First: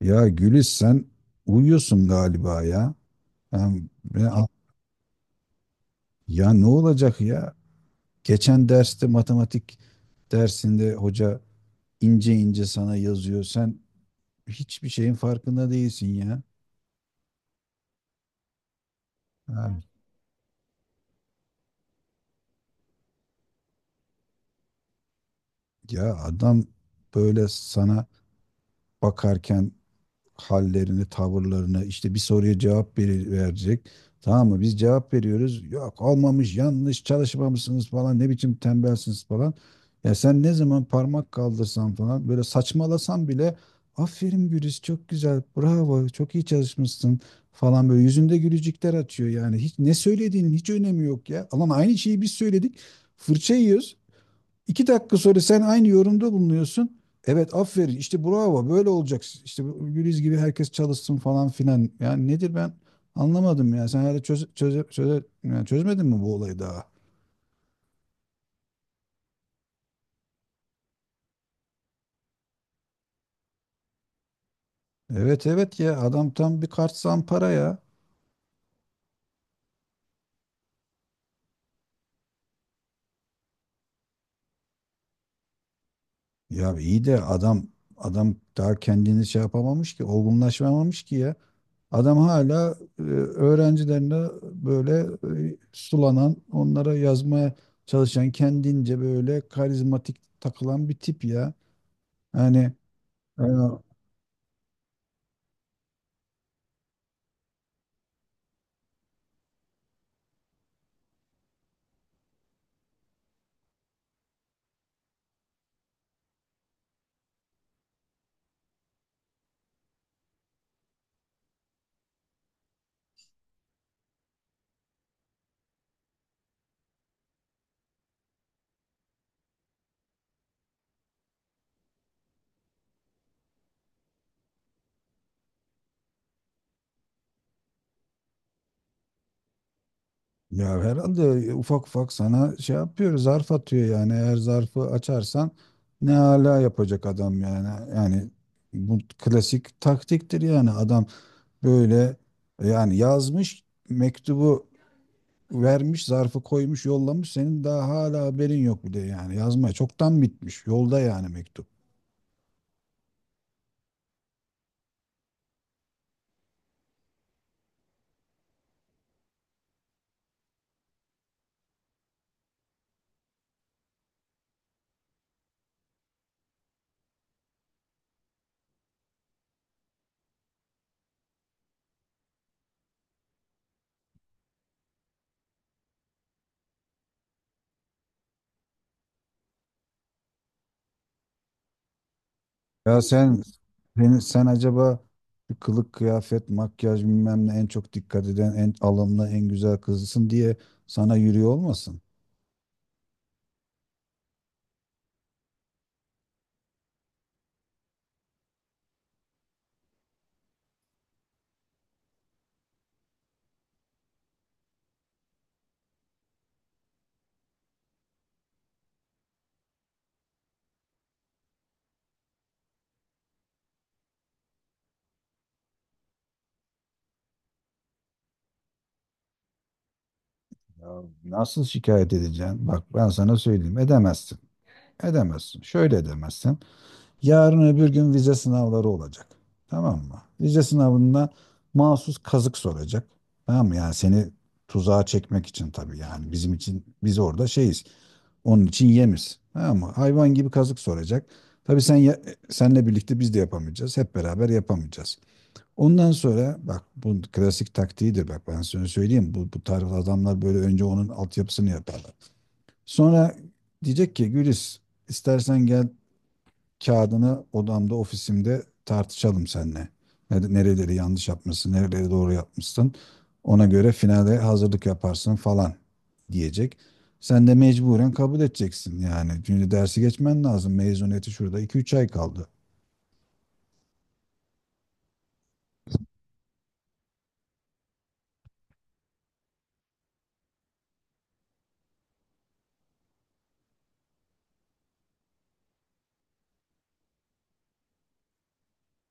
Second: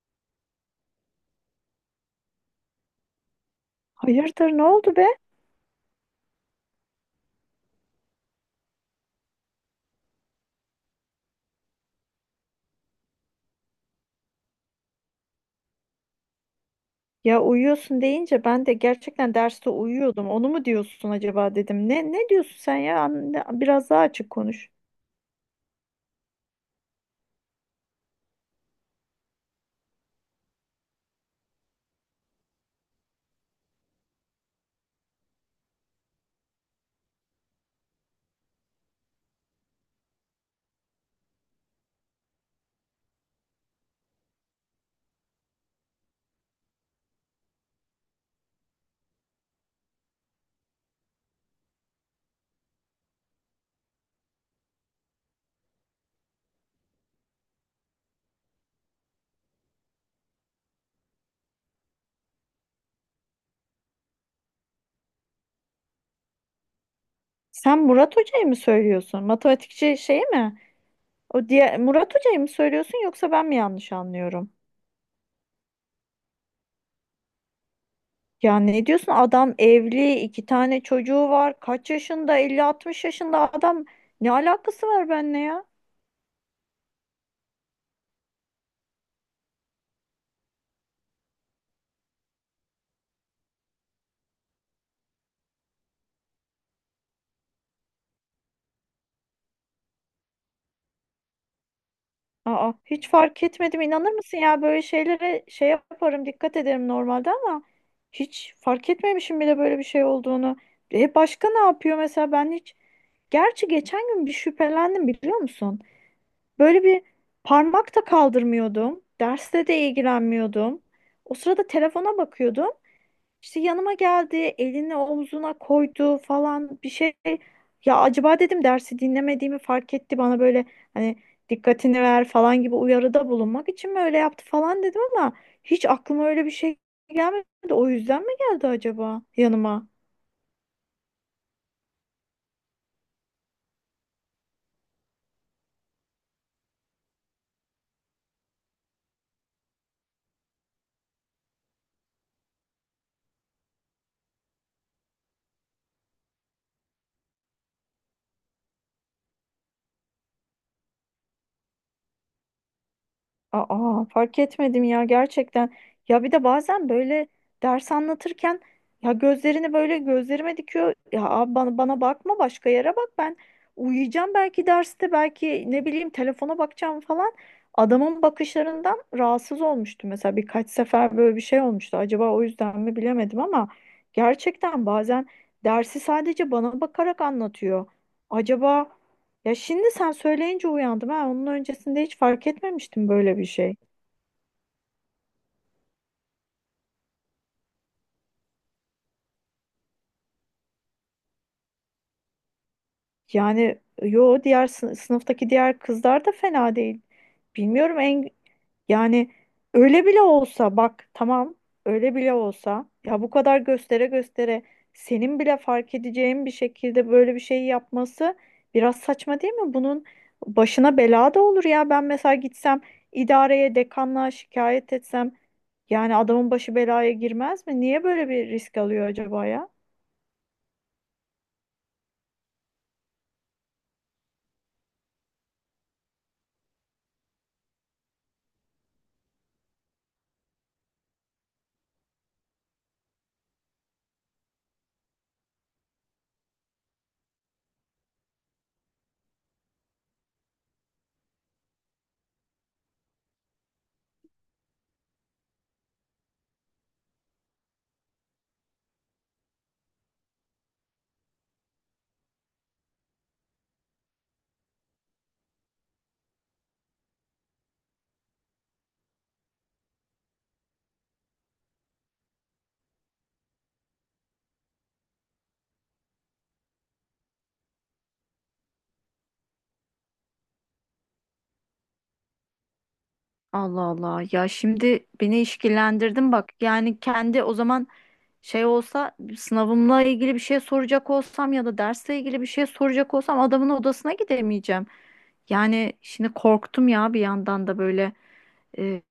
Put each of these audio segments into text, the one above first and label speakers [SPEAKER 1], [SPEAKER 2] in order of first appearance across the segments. [SPEAKER 1] Ya Gülis sen uyuyorsun galiba ya. Ben- ben-
[SPEAKER 2] Hayırdır ne oldu be?
[SPEAKER 1] ya ne olacak ya? Geçen derste matematik dersinde hoca ince ince sana yazıyor. Sen hiçbir şeyin farkında değilsin ya.
[SPEAKER 2] Ya uyuyorsun deyince ben de gerçekten
[SPEAKER 1] Ha,
[SPEAKER 2] derste uyuyordum. Onu mu diyorsun acaba dedim. Ne diyorsun sen ya? Anne, biraz daha açık konuş.
[SPEAKER 1] ya adam böyle sana bakarken hallerini, tavırlarını, işte bir soruya cevap verecek. Tamam mı? Biz cevap veriyoruz. Yok olmamış, yanlış, çalışmamışsınız falan, ne biçim tembelsiniz falan. Ya sen ne zaman parmak kaldırsan falan böyle saçmalasan bile aferin Güliz çok güzel, bravo, çok iyi çalışmışsın falan böyle yüzünde gülücükler açıyor yani. Hiç ne söylediğinin hiç önemi yok ya. Alan aynı şeyi biz söyledik. Fırça yiyoruz. 2 dakika sonra sen aynı yorumda bulunuyorsun. Evet aferin işte bravo böyle olacak. İşte bu Güliz gibi herkes çalışsın falan filan. Yani nedir ben anlamadım ya. Sen hala çöz, yani çözmedin mi bu olayı daha?
[SPEAKER 2] Sen Murat Hoca'yı mı söylüyorsun? Matematikçi şey mi? O diye Murat Hoca'yı mı söylüyorsun yoksa ben mi yanlış anlıyorum?
[SPEAKER 1] Evet evet ya adam tam bir kart zampara ya.
[SPEAKER 2] Ya ne diyorsun? Adam evli, iki tane çocuğu var. Kaç yaşında? Elli 60 yaşında adam. Ne alakası var benimle ya?
[SPEAKER 1] Ya iyi de adam daha kendini şey yapamamış ki olgunlaşmamış ki ya. Adam hala öğrencilerine böyle sulanan, onlara yazmaya çalışan, kendince böyle karizmatik takılan bir tip ya.
[SPEAKER 2] Aa,
[SPEAKER 1] Yani
[SPEAKER 2] hiç
[SPEAKER 1] e,
[SPEAKER 2] fark etmedim. İnanır mısın ya böyle şeylere şey yaparım, dikkat ederim normalde ama hiç fark etmemişim bile böyle bir şey olduğunu. E başka ne yapıyor mesela ben hiç. Gerçi geçen gün bir şüphelendim biliyor musun? Böyle bir parmak da kaldırmıyordum. Derste de ilgilenmiyordum. O sırada telefona bakıyordum. İşte yanıma geldi, elini omzuna koydu falan bir şey. Ya acaba dedim dersi dinlemediğimi fark etti, bana böyle hani dikkatini ver falan gibi uyarıda bulunmak için mi öyle yaptı falan dedim, ama hiç aklıma öyle bir şey gelmedi. O yüzden mi geldi acaba yanıma?
[SPEAKER 1] ya herhalde ufak ufak sana şey yapıyor, zarf atıyor yani. Eğer zarfı açarsan ne hala yapacak adam yani. Yani bu klasik taktiktir yani adam böyle yani yazmış mektubu vermiş, zarfı koymuş, yollamış. Senin daha hala haberin yok bile yani. Yazmaya çoktan bitmiş. Yolda yani mektup.
[SPEAKER 2] Aa, fark etmedim ya gerçekten. Ya bir de bazen böyle ders anlatırken ya gözlerini böyle gözlerime dikiyor. Ya abi bana bakma, başka yere bak, ben uyuyacağım belki derste, belki ne bileyim telefona bakacağım falan. Adamın bakışlarından rahatsız olmuştu mesela, birkaç sefer böyle bir şey olmuştu. Acaba o yüzden mi, bilemedim, ama gerçekten bazen dersi sadece bana bakarak anlatıyor. Acaba, ya şimdi sen söyleyince uyandım ha. Onun öncesinde hiç fark
[SPEAKER 1] Ya
[SPEAKER 2] etmemiştim böyle
[SPEAKER 1] sen
[SPEAKER 2] bir şey.
[SPEAKER 1] sen, sen acaba şu kılık, kıyafet, makyaj bilmem ne en çok dikkat eden, en alımlı, en güzel kızısın diye sana yürüyor olmasın?
[SPEAKER 2] Yani yo, diğer sınıftaki diğer kızlar da fena değil. Bilmiyorum en, yani öyle bile olsa bak, tamam, öyle bile olsa ya bu kadar göstere göstere, senin bile fark edeceğin bir şekilde böyle bir şey yapması biraz saçma değil mi? Bunun başına bela da olur ya. Ben mesela gitsem, idareye dekanlığa şikayet etsem, yani adamın başı belaya girmez mi? Niye böyle bir risk alıyor acaba ya?
[SPEAKER 1] Ya nasıl şikayet edeceksin? Bak ben sana söyleyeyim. Edemezsin. Edemezsin. Şöyle edemezsin. Yarın öbür gün vize sınavları olacak. Tamam mı? Vize sınavında mahsus kazık soracak. Tamam mı? Yani seni tuzağa çekmek için tabii yani bizim için biz orada şeyiz. Onun için yemiz. Tamam mı? Hayvan gibi kazık soracak. Tabii sen senle birlikte biz de yapamayacağız. Hep beraber yapamayacağız. Ondan sonra bak bu klasik taktiğidir bak ben sana söyleyeyim. Bu tarz adamlar böyle önce onun altyapısını yaparlar. Sonra diyecek ki Gülis istersen gel kağıdını odamda, ofisimde tartışalım seninle. Nereleri yanlış yapmışsın, nereleri doğru yapmışsın. Ona göre finale hazırlık yaparsın falan diyecek. Sen de mecburen kabul edeceksin yani. Çünkü dersi geçmen lazım. Mezuniyeti şurada 2-3 ay kaldı.
[SPEAKER 2] Allah Allah, ya şimdi beni işkillendirdin bak, yani kendi o zaman şey olsa, sınavımla ilgili bir şey soracak olsam ya da dersle ilgili bir şey soracak olsam, adamın odasına gidemeyeceğim. Yani şimdi korktum ya, bir yandan da böyle. Ee,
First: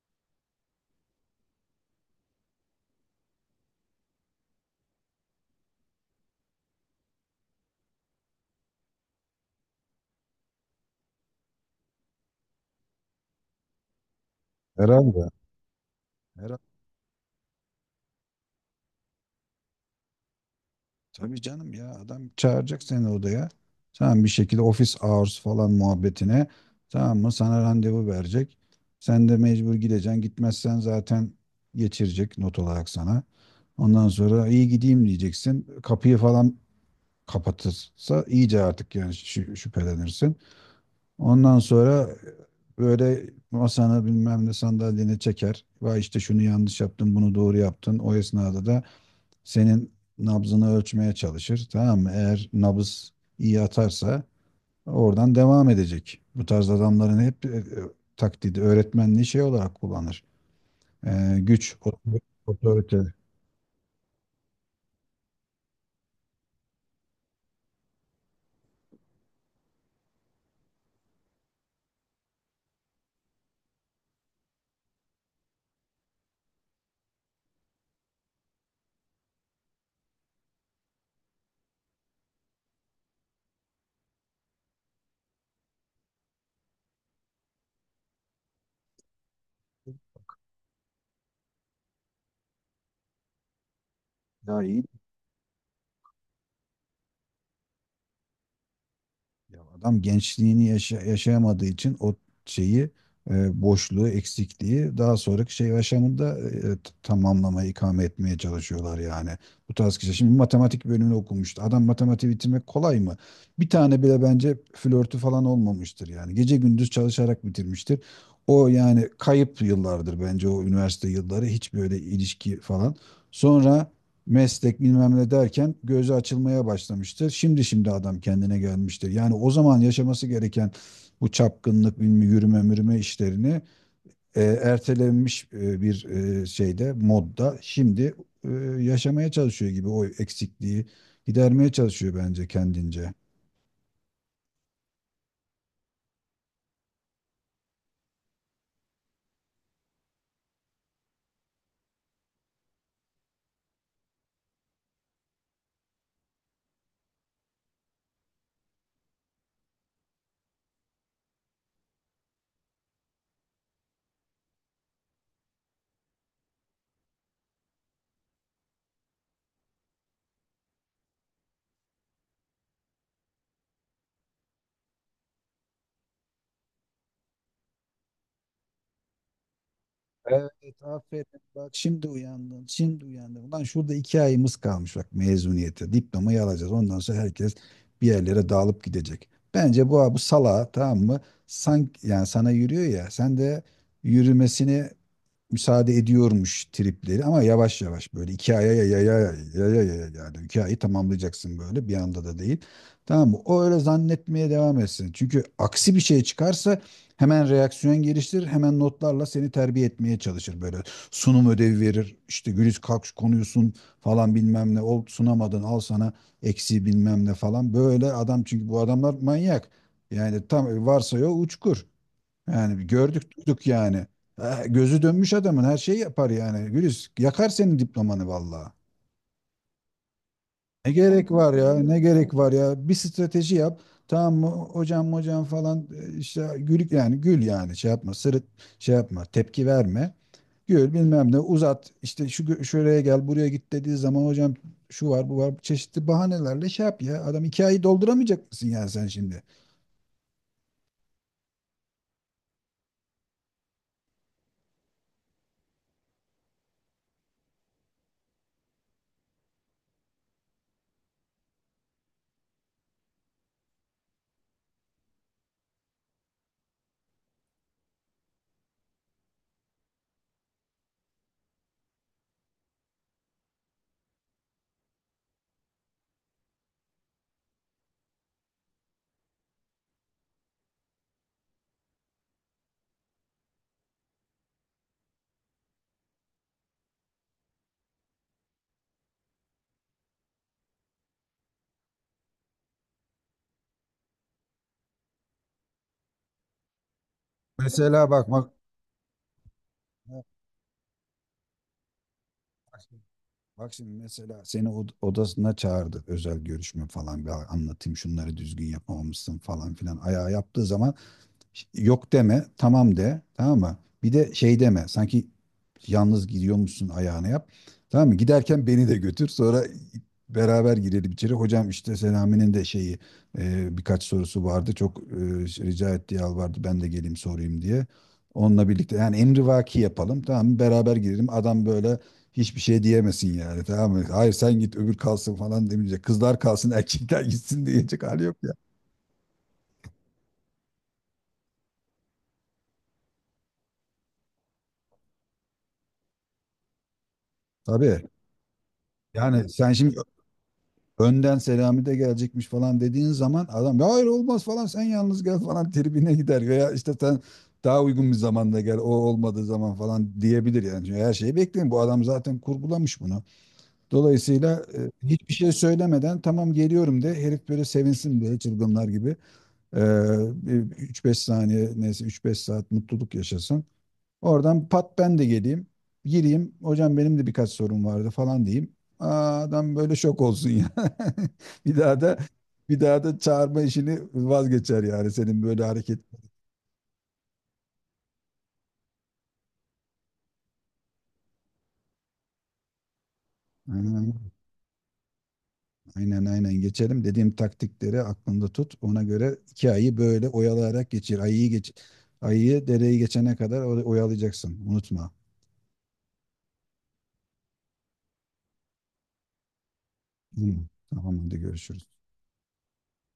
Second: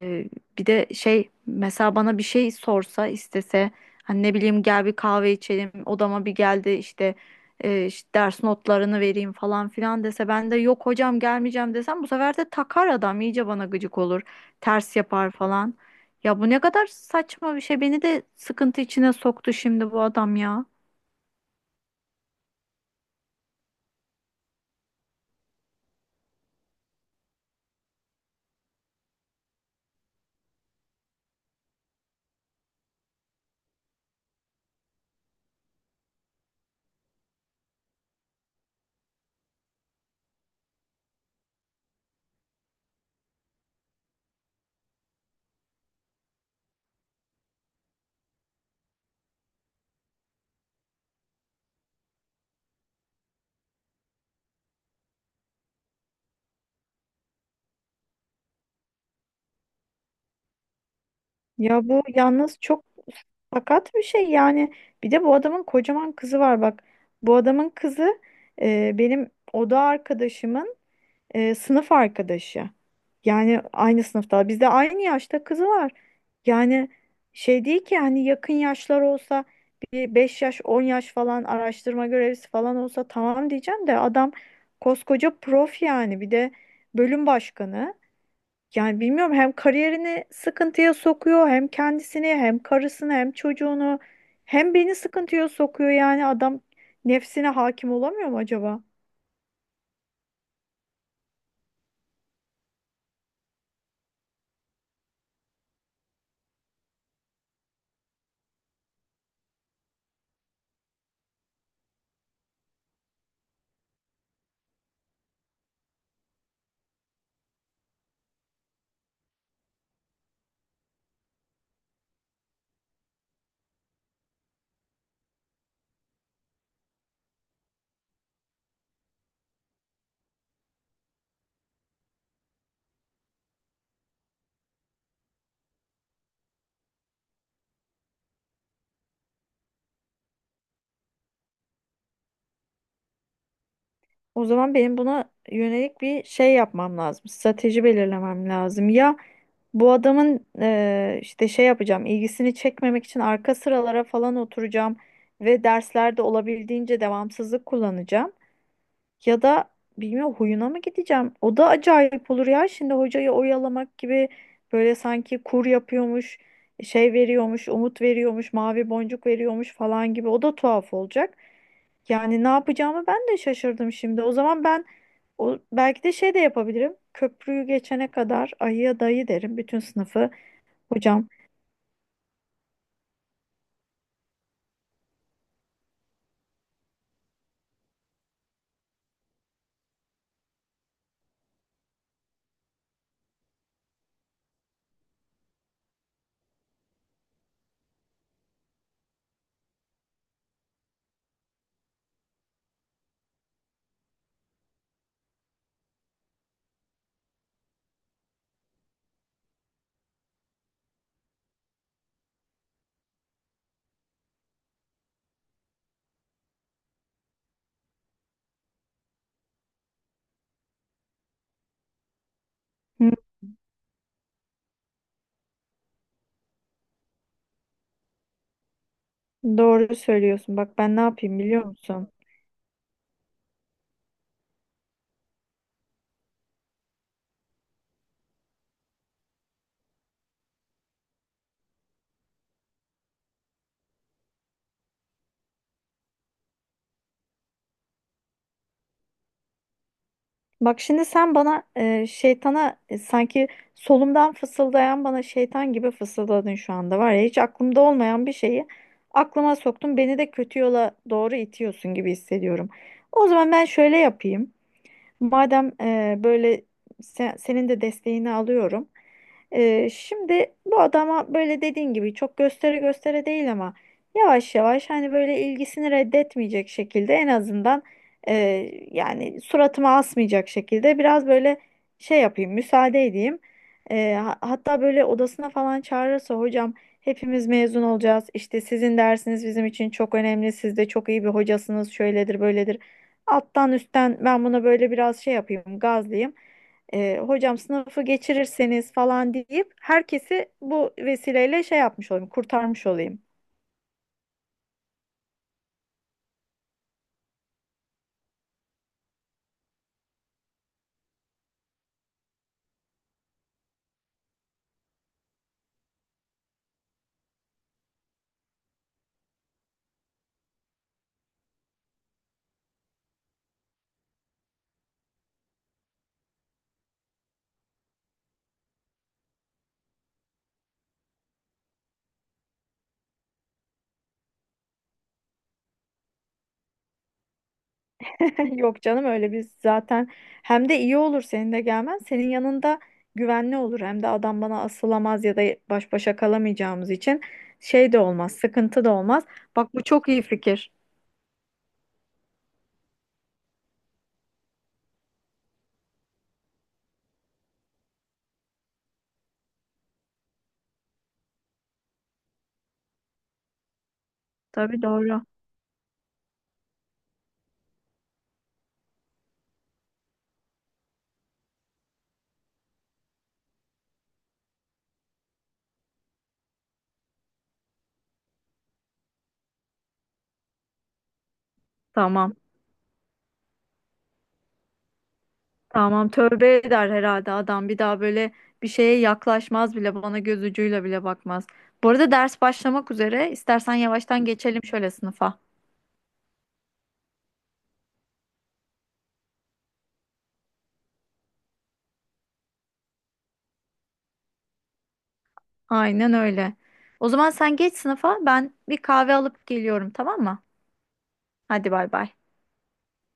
[SPEAKER 2] Bir de şey, mesela bana bir şey sorsa, istese, hani ne bileyim, gel bir kahve içelim odama, bir geldi işte, işte ders notlarını vereyim falan filan dese, ben de yok hocam gelmeyeceğim desem, bu sefer de takar adam, iyice bana gıcık olur, ters
[SPEAKER 1] Herhalde.
[SPEAKER 2] yapar falan. Ya bu
[SPEAKER 1] Herhalde.
[SPEAKER 2] ne kadar saçma bir şey. Beni de sıkıntı içine soktu şimdi bu adam ya.
[SPEAKER 1] Tabii canım ya adam çağıracak seni odaya. Tamam bir şekilde office hours falan muhabbetine. Tamam mı? Sana randevu verecek. Sen de mecbur gideceksin. Gitmezsen zaten geçirecek not olarak sana. Ondan sonra iyi gideyim diyeceksin. Kapıyı falan kapatırsa iyice artık yani şüphelenirsin. Ondan sonra böyle masanı bilmem ne sandalyeni çeker. Vay işte şunu yanlış yaptın, bunu doğru yaptın. O esnada da senin nabzını ölçmeye çalışır. Tamam mı? Eğer nabız iyi atarsa oradan devam edecek. Bu tarz adamların hep taktiği öğretmenliği şey olarak kullanır. Güç,
[SPEAKER 2] Ya bu yalnız çok
[SPEAKER 1] otorite.
[SPEAKER 2] sakat bir şey yani. Bir de bu adamın kocaman kızı var bak. Bu adamın kızı benim oda arkadaşımın sınıf arkadaşı. Yani aynı sınıfta. Bizde aynı yaşta kızı var. Yani şey değil ki, hani yakın yaşlar olsa, bir 5 yaş 10 yaş falan, araştırma görevlisi falan olsa tamam diyeceğim, de adam koskoca prof, yani bir de bölüm başkanı. Yani bilmiyorum, hem kariyerini sıkıntıya sokuyor, hem kendisini, hem karısını, hem çocuğunu,
[SPEAKER 1] Ya
[SPEAKER 2] hem
[SPEAKER 1] iyi
[SPEAKER 2] beni sıkıntıya sokuyor, yani adam nefsine hakim olamıyor mu acaba?
[SPEAKER 1] Ya adam gençliğini yaşayamadığı için o şeyi boşluğu, eksikliği daha sonraki şey yaşamında tamamlamaya, ikame etmeye çalışıyorlar yani. Bu tarz kişi. Şimdi matematik bölümünü okumuştu. Adam matematiği bitirmek kolay mı? Bir tane bile bence flörtü falan olmamıştır yani. Gece gündüz çalışarak bitirmiştir. O yani kayıp yıllardır bence o üniversite yılları. Hiç böyle ilişki falan. Sonra meslek bilmem ne derken gözü açılmaya başlamıştır. Şimdi adam kendine gelmiştir. Yani o zaman yaşaması gereken bu çapkınlık, bilmem yürüme mürüme işlerini ertelenmiş bir şeyde, modda şimdi e, yaşamaya çalışıyor gibi o eksikliği gidermeye çalışıyor bence kendince.
[SPEAKER 2] O zaman benim buna yönelik bir şey yapmam lazım. Strateji belirlemem lazım. Ya bu adamın işte şey yapacağım, ilgisini çekmemek için arka sıralara falan oturacağım ve derslerde olabildiğince devamsızlık kullanacağım. Ya da bilmiyorum, huyuna mı gideceğim? O da acayip olur ya. Şimdi hocayı oyalamak gibi, böyle sanki kur yapıyormuş, şey veriyormuş, umut veriyormuş, mavi boncuk veriyormuş falan gibi. O da tuhaf olacak. Yani ne yapacağımı ben de şaşırdım şimdi. O zaman ben belki de şey de yapabilirim. Köprüyü geçene kadar ayıya dayı derim bütün sınıfı.
[SPEAKER 1] Evet, aferin.
[SPEAKER 2] Hocam.
[SPEAKER 1] Bak şimdi uyandın, şimdi uyandın. Ulan şurada 2 ayımız kalmış bak mezuniyete. Diplomayı alacağız. Ondan sonra herkes bir yerlere dağılıp gidecek. Bence bu sala tamam mı? Sanki yani sana yürüyor ya. Sen de yürümesini müsaade ediyormuş tripleri ama yavaş yavaş böyle 2 aya ya ya ya ya ya ya yani 2 ayı tamamlayacaksın böyle bir anda da değil. Tamam mı? O öyle zannetmeye devam etsin. Çünkü aksi bir şey çıkarsa hemen reaksiyon geliştirir, hemen notlarla seni terbiye etmeye çalışır böyle. Sunum ödevi verir, işte Güliz kalk şu konuyu sun falan bilmem ne, ol sunamadın al sana eksi bilmem ne falan. Böyle adam çünkü bu adamlar manyak. Yani tam varsa ya uçkur. Yani bir
[SPEAKER 2] Hı,
[SPEAKER 1] gördük duyduk yani. Ha, gözü dönmüş adamın her şeyi yapar yani. Güliz yakar senin diplomanı vallahi.
[SPEAKER 2] doğru söylüyorsun. Bak
[SPEAKER 1] Ne
[SPEAKER 2] ben ne
[SPEAKER 1] gerek
[SPEAKER 2] yapayım
[SPEAKER 1] var
[SPEAKER 2] biliyor
[SPEAKER 1] ya ne
[SPEAKER 2] musun?
[SPEAKER 1] gerek var ya bir strateji yap. Tamam mı hocam hocam falan işte gül yani gül yani şey yapma sırıt şey yapma tepki verme. Gör bilmem ne uzat işte şu şuraya gel buraya git dediği zaman hocam şu var bu var çeşitli bahanelerle şey yap ya adam 2 ayı dolduramayacak mısın yani sen şimdi?
[SPEAKER 2] Bak şimdi sen bana şeytana, sanki solumdan fısıldayan bana şeytan gibi fısıldadın şu anda, var ya hiç aklımda olmayan bir şeyi aklıma soktun. Beni de kötü yola doğru itiyorsun gibi hissediyorum. O zaman ben şöyle yapayım. Madem böyle senin de desteğini alıyorum. Şimdi bu adama böyle dediğin gibi çok göstere göstere değil, ama yavaş yavaş, hani böyle ilgisini reddetmeyecek şekilde en azından, e, yani suratıma asmayacak şekilde biraz böyle şey yapayım, müsaade edeyim. Hatta böyle odasına falan çağırırsa, hocam hepimiz mezun olacağız, İşte sizin dersiniz bizim için çok önemli, siz de çok iyi bir hocasınız, şöyledir böyledir. Alttan üstten ben buna böyle biraz şey yapayım, gazlayayım. Hocam sınıfı
[SPEAKER 1] Mesela bak bak
[SPEAKER 2] geçirirseniz falan deyip,
[SPEAKER 1] bak
[SPEAKER 2] herkesi bu vesileyle şey yapmış olayım, kurtarmış
[SPEAKER 1] şimdi
[SPEAKER 2] olayım.
[SPEAKER 1] bak şimdi mesela seni odasına çağırdı özel görüşme falan bir anlatayım şunları düzgün yapamamışsın falan filan ayağa yaptığı zaman yok deme, tamam de, tamam mı? Bir de şey deme, sanki yalnız gidiyormuşsun ayağını yap. Tamam mı? Giderken beni de götür, sonra beraber girelim içeri. Hocam işte Selami'nin de şeyi birkaç sorusu vardı. Çok rica etti, vardı, ben de geleyim sorayım diye. Onunla birlikte yani emrivaki yapalım, tamam mı? Beraber girelim. Adam böyle hiçbir şey diyemesin yani, tamam mı? Hayır sen git öbür kalsın falan demeyecek. Kızlar kalsın erkekler gitsin diyecek hali yok ya.
[SPEAKER 2] Yok canım öyle, biz zaten, hem de iyi olur senin de gelmen. Senin yanında güvenli olur, hem de adam bana asılamaz, ya da baş başa kalamayacağımız için şey de
[SPEAKER 1] Tabii.
[SPEAKER 2] olmaz, sıkıntı da olmaz.
[SPEAKER 1] Yani sen
[SPEAKER 2] Bak bu
[SPEAKER 1] şimdi
[SPEAKER 2] çok iyi fikir.
[SPEAKER 1] önden Selami de gelecekmiş falan dediğin zaman adam "Ya hayır olmaz falan sen yalnız gel falan" tribine gider veya işte sen daha uygun bir zamanda gel o olmadığı zaman falan diyebilir yani. Çünkü her şeyi bekleyin bu adam zaten kurgulamış bunu. Dolayısıyla
[SPEAKER 2] Tabii, doğru.
[SPEAKER 1] hiçbir şey söylemeden tamam geliyorum de herif böyle sevinsin diye çılgınlar gibi e, 3-5 saniye neyse 3-5 saat mutluluk yaşasın. Oradan pat ben de geleyim. Gireyim. Hocam benim de birkaç sorum vardı falan diyeyim. Aa, adam böyle şok olsun ya. Bir daha da
[SPEAKER 2] Tamam.
[SPEAKER 1] bir daha da çağırma işini vazgeçer yani senin böyle hareket.
[SPEAKER 2] Tamam, tövbe eder herhalde adam, bir daha böyle bir şeye yaklaşmaz bile, bana göz ucuyla bile bakmaz. Bu arada ders başlamak üzere, istersen
[SPEAKER 1] Aynen
[SPEAKER 2] yavaştan geçelim şöyle sınıfa.
[SPEAKER 1] aynen aynen. Geçelim. Dediğim taktikleri aklında tut. Ona göre 2 ayı böyle oyalayarak geçir. Ayıyı dereyi geçene kadar oyalayacaksın. Unutma.
[SPEAKER 2] Aynen öyle. O zaman sen geç sınıfa, ben bir kahve alıp geliyorum, tamam
[SPEAKER 1] Hı,
[SPEAKER 2] mı?
[SPEAKER 1] tamam hadi
[SPEAKER 2] Hadi
[SPEAKER 1] görüşürüz.
[SPEAKER 2] bay bay.